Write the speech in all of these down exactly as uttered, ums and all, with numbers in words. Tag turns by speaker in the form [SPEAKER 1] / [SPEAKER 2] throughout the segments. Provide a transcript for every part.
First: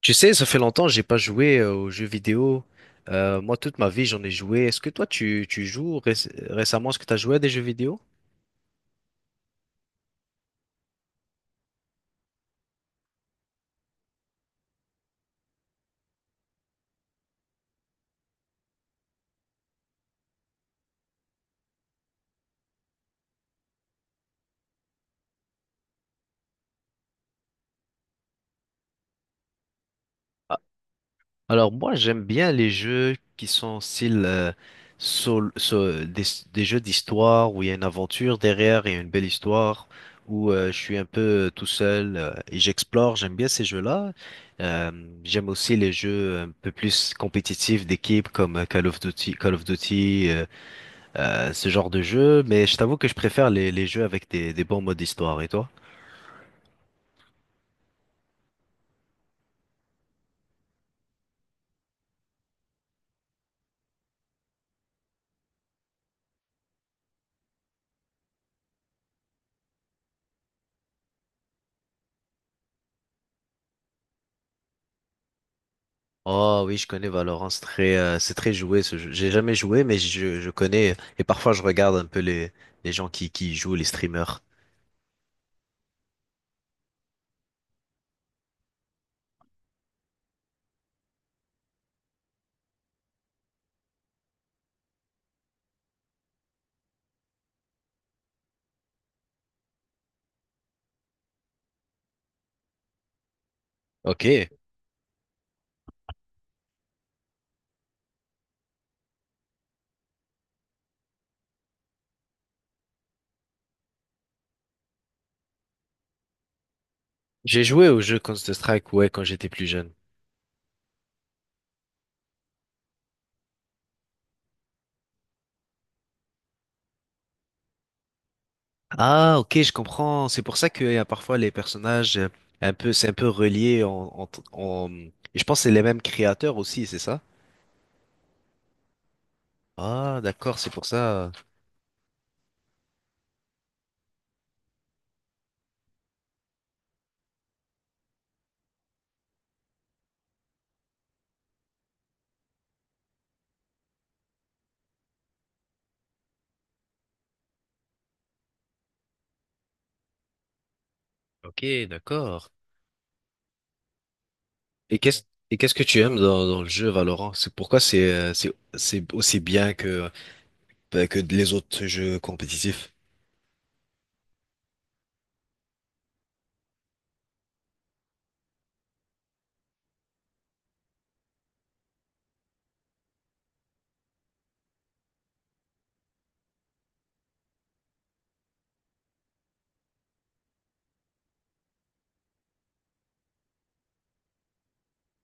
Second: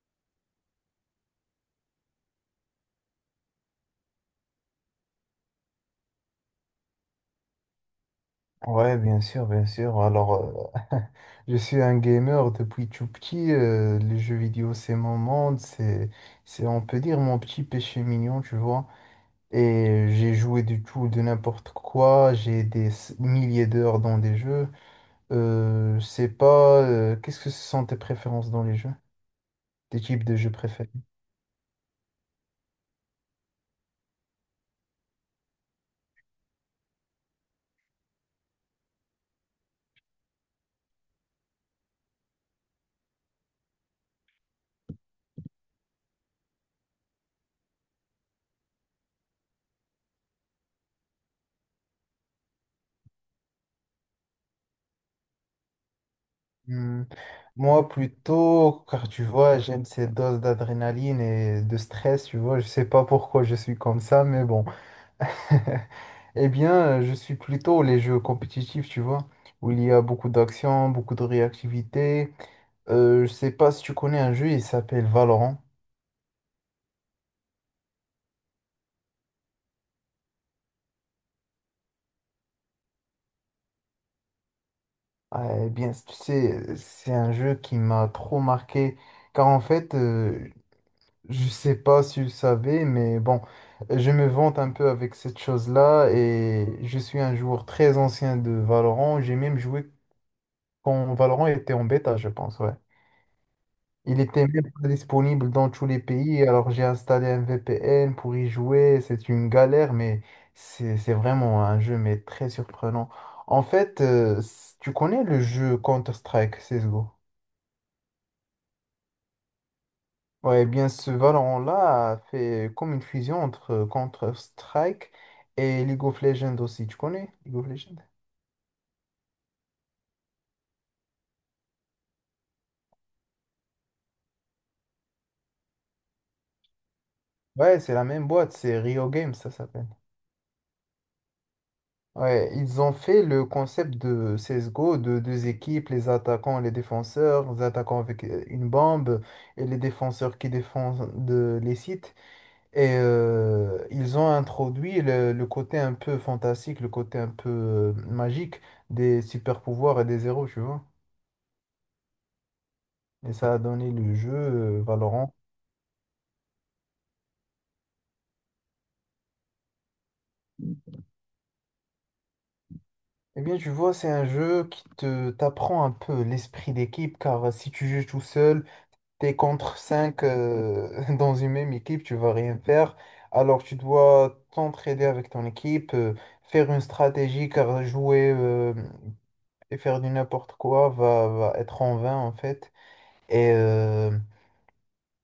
[SPEAKER 1] Tu sais, ça fait longtemps que j'ai pas joué euh, aux jeux vidéo. Euh, moi, toute ma vie, j'en ai joué. Est-ce que toi, tu, tu joues réc- récemment? Est-ce que tu as joué à des jeux vidéo?
[SPEAKER 2] Ouais, bien sûr, bien sûr. Alors, euh, je suis un gamer depuis tout petit. Euh, les jeux vidéo, c'est mon monde. C'est, c'est, on peut dire, mon petit péché mignon, tu vois. Et j'ai joué du tout, de n'importe quoi. J'ai des s- milliers d'heures dans des jeux. Euh, je sais pas, euh, qu'est-ce que ce sont tes préférences dans les jeux? Tes types de jeux
[SPEAKER 1] Ah,
[SPEAKER 2] préférés?
[SPEAKER 1] alors moi, j'aime bien les jeux qui sont style euh, sol- sol- des, des jeux d'histoire où il y a une aventure derrière et une belle histoire, où euh, je suis un peu euh, tout seul euh, et j'explore. J'aime bien ces jeux-là. Euh, J'aime aussi les jeux un peu plus compétitifs d'équipe comme euh, Call of Duty, Call of Duty. euh, euh, ce genre de jeu, mais je t'avoue que je préfère les, les jeux avec des, des bons modes histoire. Et toi?
[SPEAKER 2] Hmm, moi, plutôt, car tu vois, j'aime ces doses d'adrénaline et de stress, tu vois. Je sais pas pourquoi je suis comme ça, mais bon. Eh bien, euh, je suis plutôt les jeux compétitifs, tu vois, où il y a beaucoup d'action, beaucoup de réactivité. Euh, je sais pas si tu connais un jeu, il s'appelle Valorant.
[SPEAKER 1] Oh oui, je connais Valorant, c'est très, euh, c'est très joué ce jeu. J'ai jamais joué, mais je, je connais et parfois je regarde un peu les, les gens qui, qui y jouent, les streamers.
[SPEAKER 2] Ah, eh bien, tu sais, c'est un jeu qui m'a trop marqué, car en fait, euh, je sais pas si tu le savais, mais bon, je me vante un peu avec cette chose-là, et je suis un joueur très ancien de Valorant. J'ai même joué quand Valorant était en bêta, je pense, ouais. Il
[SPEAKER 1] Ok.
[SPEAKER 2] était même pas disponible dans tous les pays, alors j'ai installé un V P N pour y jouer. C'est une galère, mais c'est c'est vraiment un jeu mais très surprenant. En fait, euh, s- tu connais le jeu Counter-Strike C S G O?
[SPEAKER 1] J'ai joué au jeu Counter-Strike, ouais, quand j'étais plus jeune.
[SPEAKER 2] Ouais, eh bien ce Valorant-là a fait comme une fusion entre euh, Counter-Strike et League of Legends aussi. Tu connais League of Legends?
[SPEAKER 1] Ah, ok, je comprends. C'est pour ça qu'il y a parfois les personnages euh, un peu, c'est un peu relié en, en, en- et je pense que c'est les mêmes créateurs aussi, c'est ça?
[SPEAKER 2] Ouais, c'est la même boîte, c'est Rio Games, ça s'appelle.
[SPEAKER 1] Ah, d'accord, c'est pour ça.
[SPEAKER 2] Ouais, ils ont fait le concept de C S G O, de deux équipes, les attaquants et les défenseurs, les attaquants avec euh, une bombe et les défenseurs qui défendent de- les sites. Et euh, ils ont introduit le, le côté un peu fantastique, le côté un peu euh, magique des super pouvoirs et des héros, tu vois.
[SPEAKER 1] Ok, d'accord.
[SPEAKER 2] Et ça a donné le jeu euh,
[SPEAKER 1] Et qu'est-ce
[SPEAKER 2] Valorant.
[SPEAKER 1] et qu'est-ce que tu aimes dans, dans le jeu Valorant? C'est pourquoi c'est euh, c'est c'est aussi bien que bah, que les autres jeux compétitifs.
[SPEAKER 2] Eh bien, tu vois, c'est un jeu qui te t'apprend un peu l'esprit d'équipe, car si tu joues tout seul, t'es contre cinq dans une même équipe, tu vas rien faire. Alors tu dois t'entraider avec ton équipe, euh, faire une stratégie, car jouer euh, et faire du n'importe quoi va, va être en vain en fait. Et euh,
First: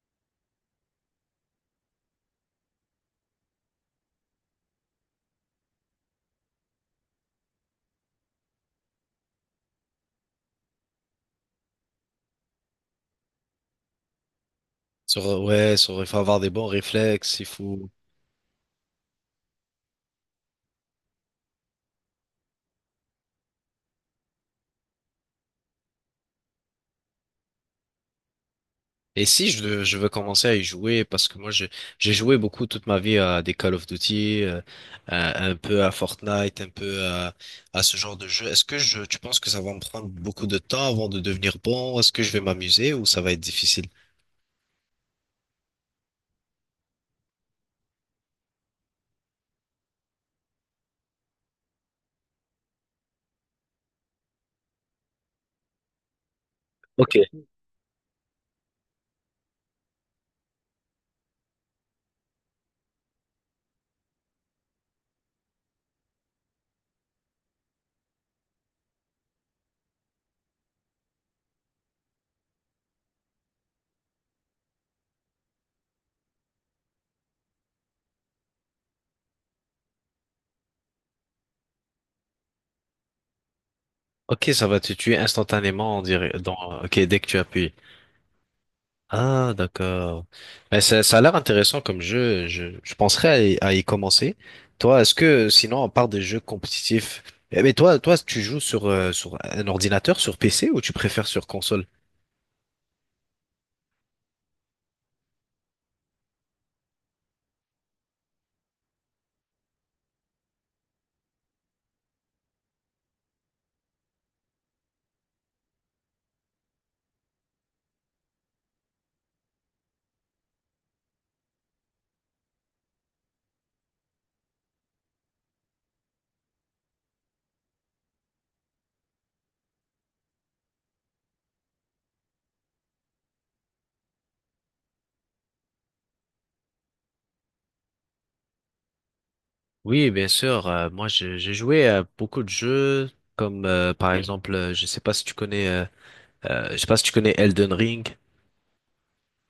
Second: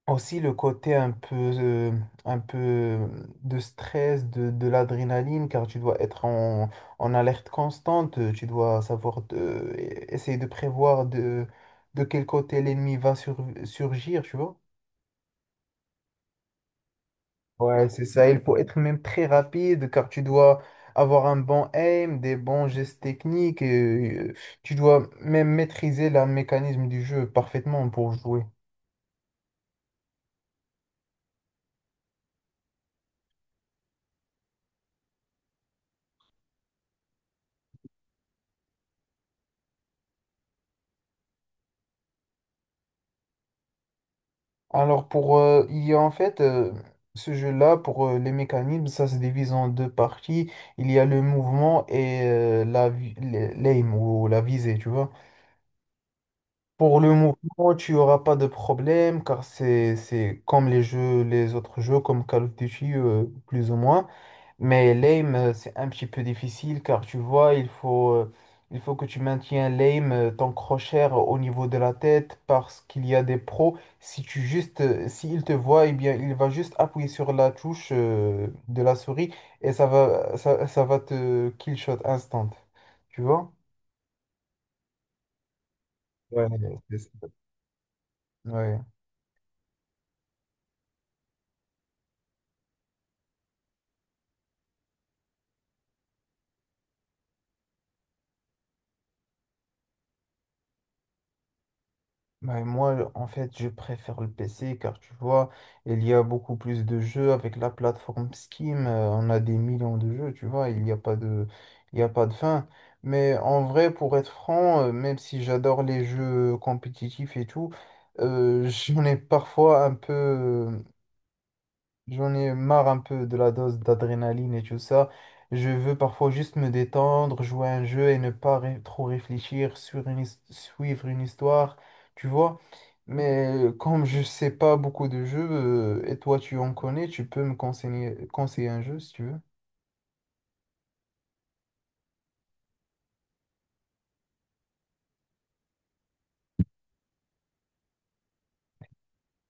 [SPEAKER 2] aussi le côté un peu, euh, un peu de stress, de, de l'adrénaline, car tu dois être en, en alerte constante, euh, tu dois savoir de- essayer de prévoir de, de quel côté l'ennemi va sur- surgir, tu vois.
[SPEAKER 1] Sur, ouais, sur, il faut avoir des bons réflexes, il faut.
[SPEAKER 2] Ouais, c'est ça. Il faut être même très rapide car tu dois avoir un bon aim, des bons gestes techniques. Et, euh, tu dois même maîtriser le mécanisme du jeu parfaitement pour jouer.
[SPEAKER 1] Et si je, je veux commencer à y jouer, parce que moi je- j'ai joué beaucoup toute ma vie à des Call of Duty, euh, à- un peu à Fortnite, un peu à, à ce genre de jeu, est-ce que je, tu penses que ça va me prendre beaucoup de temps avant de devenir bon? Est-ce que je vais m'amuser ou ça va être difficile?
[SPEAKER 2] Alors pour euh, il y a en fait euh, ce jeu-là pour euh, les mécanismes, ça se divise en deux parties. Il y a le mouvement et euh, la vi- le- l'aim ou la visée, tu vois. Pour le
[SPEAKER 1] Ok.
[SPEAKER 2] mouvement, tu auras pas de problème car c'est c'est comme les jeux, les autres jeux comme Call of Duty euh, plus ou moins. Mais l'aim, euh, c'est un petit peu difficile car tu vois, il faut, euh, il faut que tu maintiens l'aim, euh, ton crochet euh, au niveau de la tête parce qu'il y a des pros. Si tu juste, euh, s'il te voit, eh bien, il va juste appuyer sur la touche, euh, de la souris et ça va, ça, ça va te kill shot instant. Tu vois?
[SPEAKER 1] Ok, ça va te tuer instantanément, on dirait,
[SPEAKER 2] Ouais,
[SPEAKER 1] dans, ok,
[SPEAKER 2] c'est
[SPEAKER 1] dès que
[SPEAKER 2] ça.
[SPEAKER 1] tu appuies.
[SPEAKER 2] Ouais.
[SPEAKER 1] Ah, d'accord. Mais ça, ça a l'air intéressant comme jeu. Je, je penserais à y, à y commencer. Toi, est-ce que, sinon, on part des jeux compétitifs, eh, mais toi, toi, tu joues sur, euh, sur un ordinateur, sur P C, ou tu préfères sur console?
[SPEAKER 2] Ouais, moi, en fait, je préfère le P C car tu vois, il y a beaucoup plus de jeux avec la plateforme Steam. Euh, on a des millions de jeux, tu vois, il n'y a pas de, il n'y a pas de fin. Mais en vrai, pour être franc, euh, même si j'adore les jeux compétitifs et tout, euh, j'en ai parfois un peu, euh, j'en ai marre un peu de la dose d'adrénaline et tout ça. Je veux parfois juste me détendre, jouer à un jeu et ne pas ré- trop réfléchir sur une, his- suivre une histoire, tu vois. Mais euh, comme je sais pas beaucoup de jeux, euh, et toi tu en connais, tu peux me conseiller, conseiller un jeu si tu veux.
[SPEAKER 1] Oui, bien sûr. Euh, moi, j'ai j'ai joué à beaucoup de jeux, comme euh, par exemple, euh, je sais pas si tu connais, euh, euh, je sais pas si tu connais Elden Ring.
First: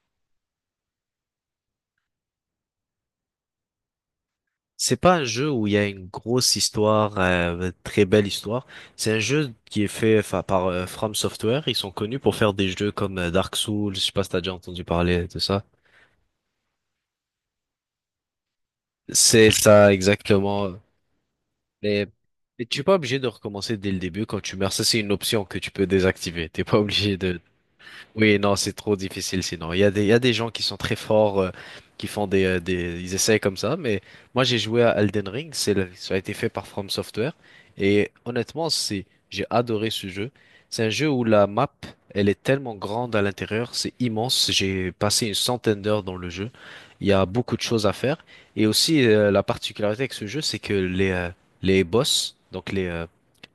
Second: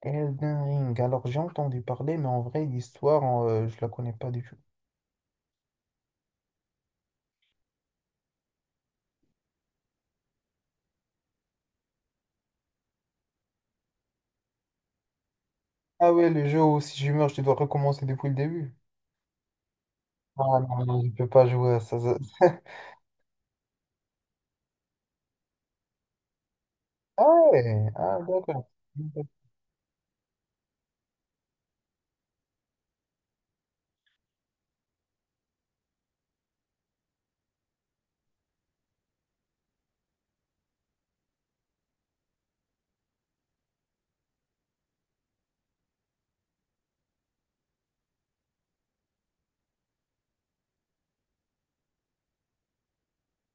[SPEAKER 2] Elden Ring. Alors j'ai entendu parler, mais en vrai, l'histoire, euh, je la connais pas du tout.
[SPEAKER 1] C'est pas un jeu où il y a une grosse histoire, euh, très belle histoire. C'est un jeu qui est fait enfin, par euh, From Software. Ils sont connus pour faire des jeux comme euh, Dark Souls. Je sais pas si t'as déjà entendu parler de ça.
[SPEAKER 2] Ah ouais, le jeu où si je meurs, je dois recommencer depuis le début.
[SPEAKER 1] C'est ça
[SPEAKER 2] Ah
[SPEAKER 1] exactement.
[SPEAKER 2] non, non, je peux pas jouer à ça.
[SPEAKER 1] Mais,
[SPEAKER 2] Ça-
[SPEAKER 1] mais tu es pas obligé de recommencer dès le début quand tu meurs. Ça, c'est une option que tu peux désactiver. T'es pas obligé
[SPEAKER 2] Ah
[SPEAKER 1] de.
[SPEAKER 2] ouais, ah
[SPEAKER 1] Oui, non,
[SPEAKER 2] d'accord.
[SPEAKER 1] c'est trop difficile sinon. Il y a des, il y a des gens qui sont très forts, euh, qui font des, euh, des, ils essayent comme ça, mais moi j'ai joué à Elden Ring, c'est le- ça a été fait par From Software, et honnêtement, c'est, j'ai adoré ce jeu. C'est un jeu où la map, elle est tellement grande à l'intérieur, c'est immense. J'ai passé une centaine d'heures dans le jeu. Il y a beaucoup de choses à faire, et aussi euh, la particularité avec ce jeu, c'est que les, euh, les boss, donc les, euh,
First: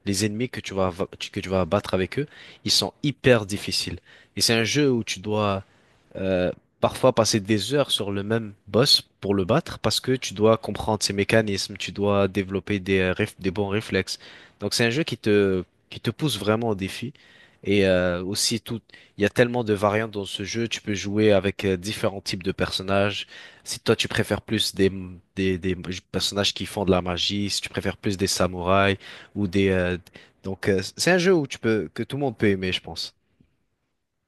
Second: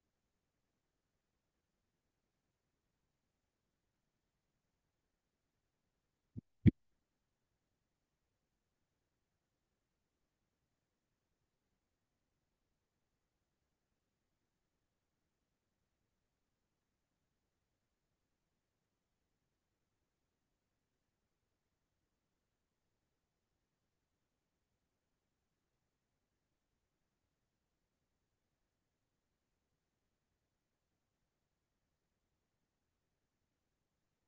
[SPEAKER 1] les ennemis que tu vas, que tu vas battre avec eux, ils sont hyper difficiles. Et c'est un jeu où tu dois euh, parfois passer des heures sur le même boss pour le battre parce que tu dois comprendre ses mécanismes, tu dois développer des, euh, réf- des bons réflexes. Donc c'est un jeu qui te, qui te pousse vraiment au défi. Et euh, aussi tout, il y a tellement de variantes dans ce jeu. Tu peux jouer avec euh, différents types de personnages. Si toi tu préfères plus des, des, des personnages qui font de la magie, si tu préfères plus des samouraïs ou des euh, donc euh, c'est un jeu où tu peux que tout le monde peut aimer, je pense.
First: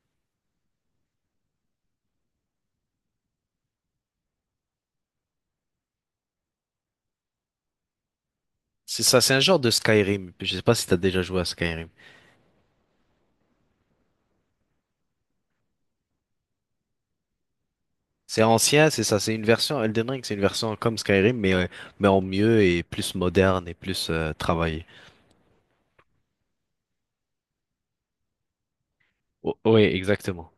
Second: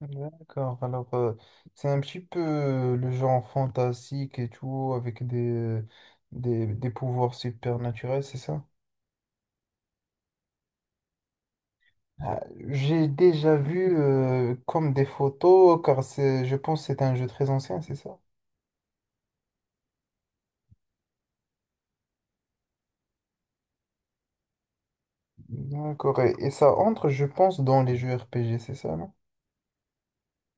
[SPEAKER 2] D'accord, alors euh, c'est un petit peu euh, le genre fantastique et tout, avec des, des, des pouvoirs supernaturels, c'est ça?
[SPEAKER 1] C'est ça, c'est un genre de Skyrim. Je sais pas si t'as déjà joué à Skyrim.
[SPEAKER 2] Ah, j'ai déjà vu euh, comme des photos, car c'est, je pense que c'est un jeu très ancien, c'est ça?
[SPEAKER 1] C'est ancien, c'est ça, c'est une version Elden Ring, c'est une version comme Skyrim, mais, euh, mais en mieux et plus moderne et plus euh, travaillée.
[SPEAKER 2] D'accord. Et, et ça entre, je pense, dans les jeux R P G, c'est ça, non?
[SPEAKER 1] O- oui, exactement.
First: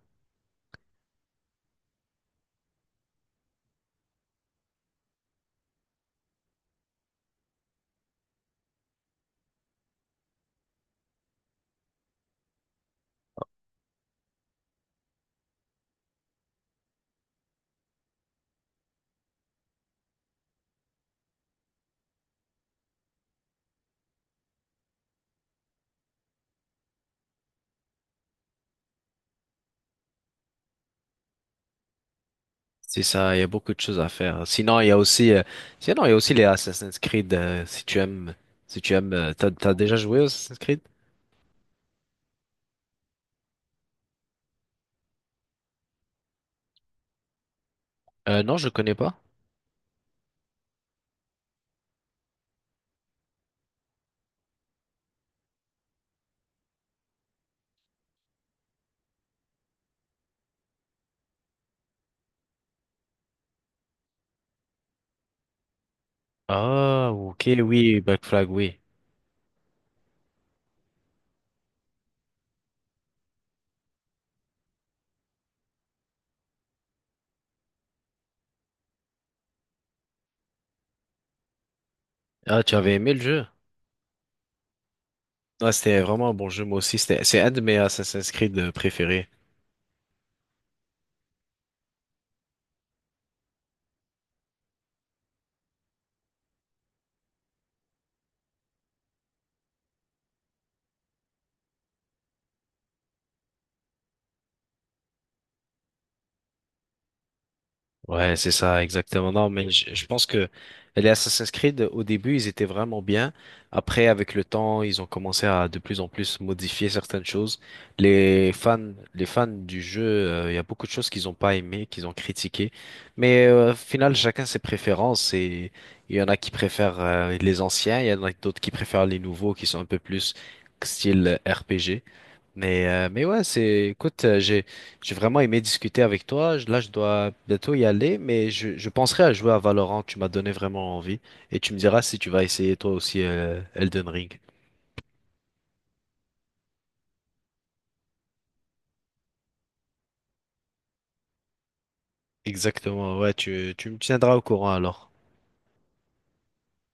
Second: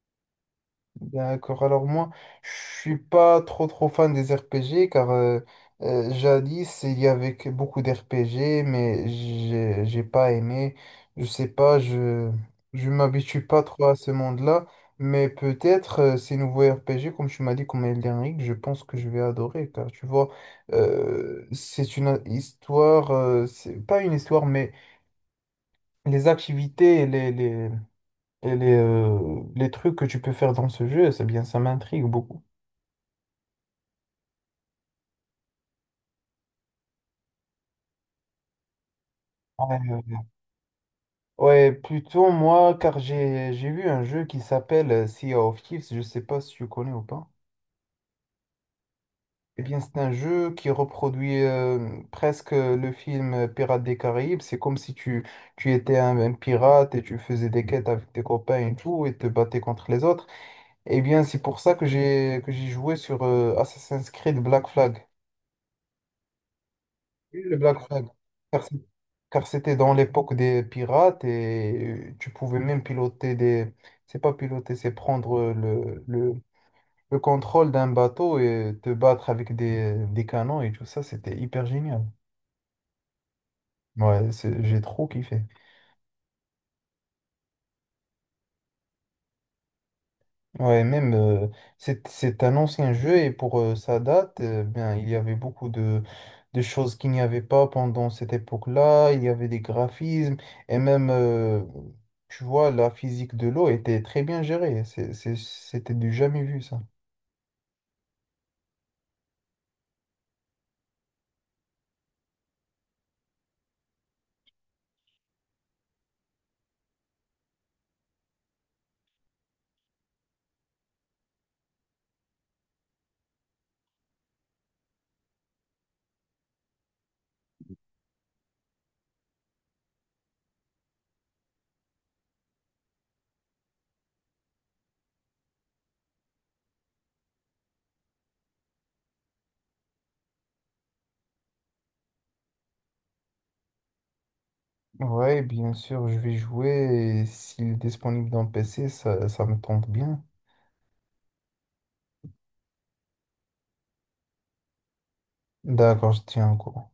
[SPEAKER 2] D'accord, alors moi, je suis pas trop trop fan des R P G car euh, euh, jadis il y avait que beaucoup d'R P G mais j'ai j'ai pas aimé. Je sais pas, je je m'habitue pas trop à ce monde-là, mais peut-être euh, ces nouveaux R P G comme tu m'as dit comme Elden Ring, je pense que je vais adorer car tu vois euh, c'est une histoire, euh, c'est pas une histoire mais les activités et les les et les, euh, les trucs que tu peux faire dans ce jeu, c'est bien ça m'intrigue beaucoup.
[SPEAKER 1] C'est ça, il y a beaucoup de choses à faire. Sinon, il y a aussi, euh, sinon, il y a aussi les Assassin's Creed, euh, si tu aimes, si tu aimes, euh, t'as, t'as
[SPEAKER 2] Ouais,
[SPEAKER 1] déjà
[SPEAKER 2] ouais, ouais.
[SPEAKER 1] joué aux Assassin's Creed?
[SPEAKER 2] Ouais, plutôt moi, car j'ai j'ai vu un jeu qui s'appelle euh, Sea of Thieves, je sais pas si tu connais ou pas.
[SPEAKER 1] Euh, non, je connais pas.
[SPEAKER 2] Eh bien, c'est un jeu qui reproduit euh, presque le film euh, Pirates des Caraïbes. C'est comme si tu, tu étais un, un pirate et tu faisais des quêtes avec tes copains et tout, et te battais contre les autres. Eh bien, c'est pour ça que j'ai que j'ai joué sur euh, Assassin's Creed Black Flag.
[SPEAKER 1] Ah,
[SPEAKER 2] Oui,
[SPEAKER 1] ok,
[SPEAKER 2] le Black
[SPEAKER 1] oui,
[SPEAKER 2] Flag.
[SPEAKER 1] Black Flag,
[SPEAKER 2] Car c'est-
[SPEAKER 1] oui.
[SPEAKER 2] Car c'était dans l'époque des pirates et euh, tu pouvais même piloter des… C'est pas piloter, c'est prendre euh, le, le, le contrôle d'un bateau et te battre avec des, des canons et tout ça. C'était hyper génial.
[SPEAKER 1] Ah, tu avais aimé le jeu?
[SPEAKER 2] Ouais, c'est- j'ai trop kiffé.
[SPEAKER 1] Ouais, c'était vraiment un bon jeu, moi aussi. C'était, c'est un de mes Assassin's Creed euh, préférés.
[SPEAKER 2] Ouais, même euh, c'est c'est un ancien jeu et pour euh, sa date, euh, bien, il y avait beaucoup de, de choses qu'il n'y avait pas pendant cette époque-là. Il y avait des graphismes et même, euh, tu vois, la physique de l'eau était très bien gérée. C'est- c'est- C'était du jamais vu, ça.
[SPEAKER 1] Ouais, c'est ça, exactement. Non, mais je, je pense que les Assassin's Creed, au début, ils étaient vraiment bien. Après, avec le temps, ils ont commencé à de plus en plus modifier certaines choses. Les fans, les fans du jeu, euh, il y a beaucoup de choses qu'ils ont pas aimées, qu'ils ont critiquées. Mais euh, au final, chacun ses préférences. Et il y en a qui préfèrent euh, les anciens, il y en a d'autres qui préfèrent les nouveaux, qui sont un peu plus style R P G. Mais, euh, mais ouais, c'est, écoute, euh, j'ai, j'ai vraiment aimé discuter avec toi. Je- Là, je dois bientôt y aller, mais je, je penserai à jouer à Valorant. Tu m'as donné vraiment envie. Et tu me diras si tu vas essayer toi aussi euh, Elden Ring.
[SPEAKER 2] Ouais, bien sûr, je vais jouer et s'il est disponible dans le P C, ça, ça me tente bien.
[SPEAKER 1] Exactement, ouais, tu, tu me tiendras au courant alors.
[SPEAKER 2] D'accord, je tiens au courant.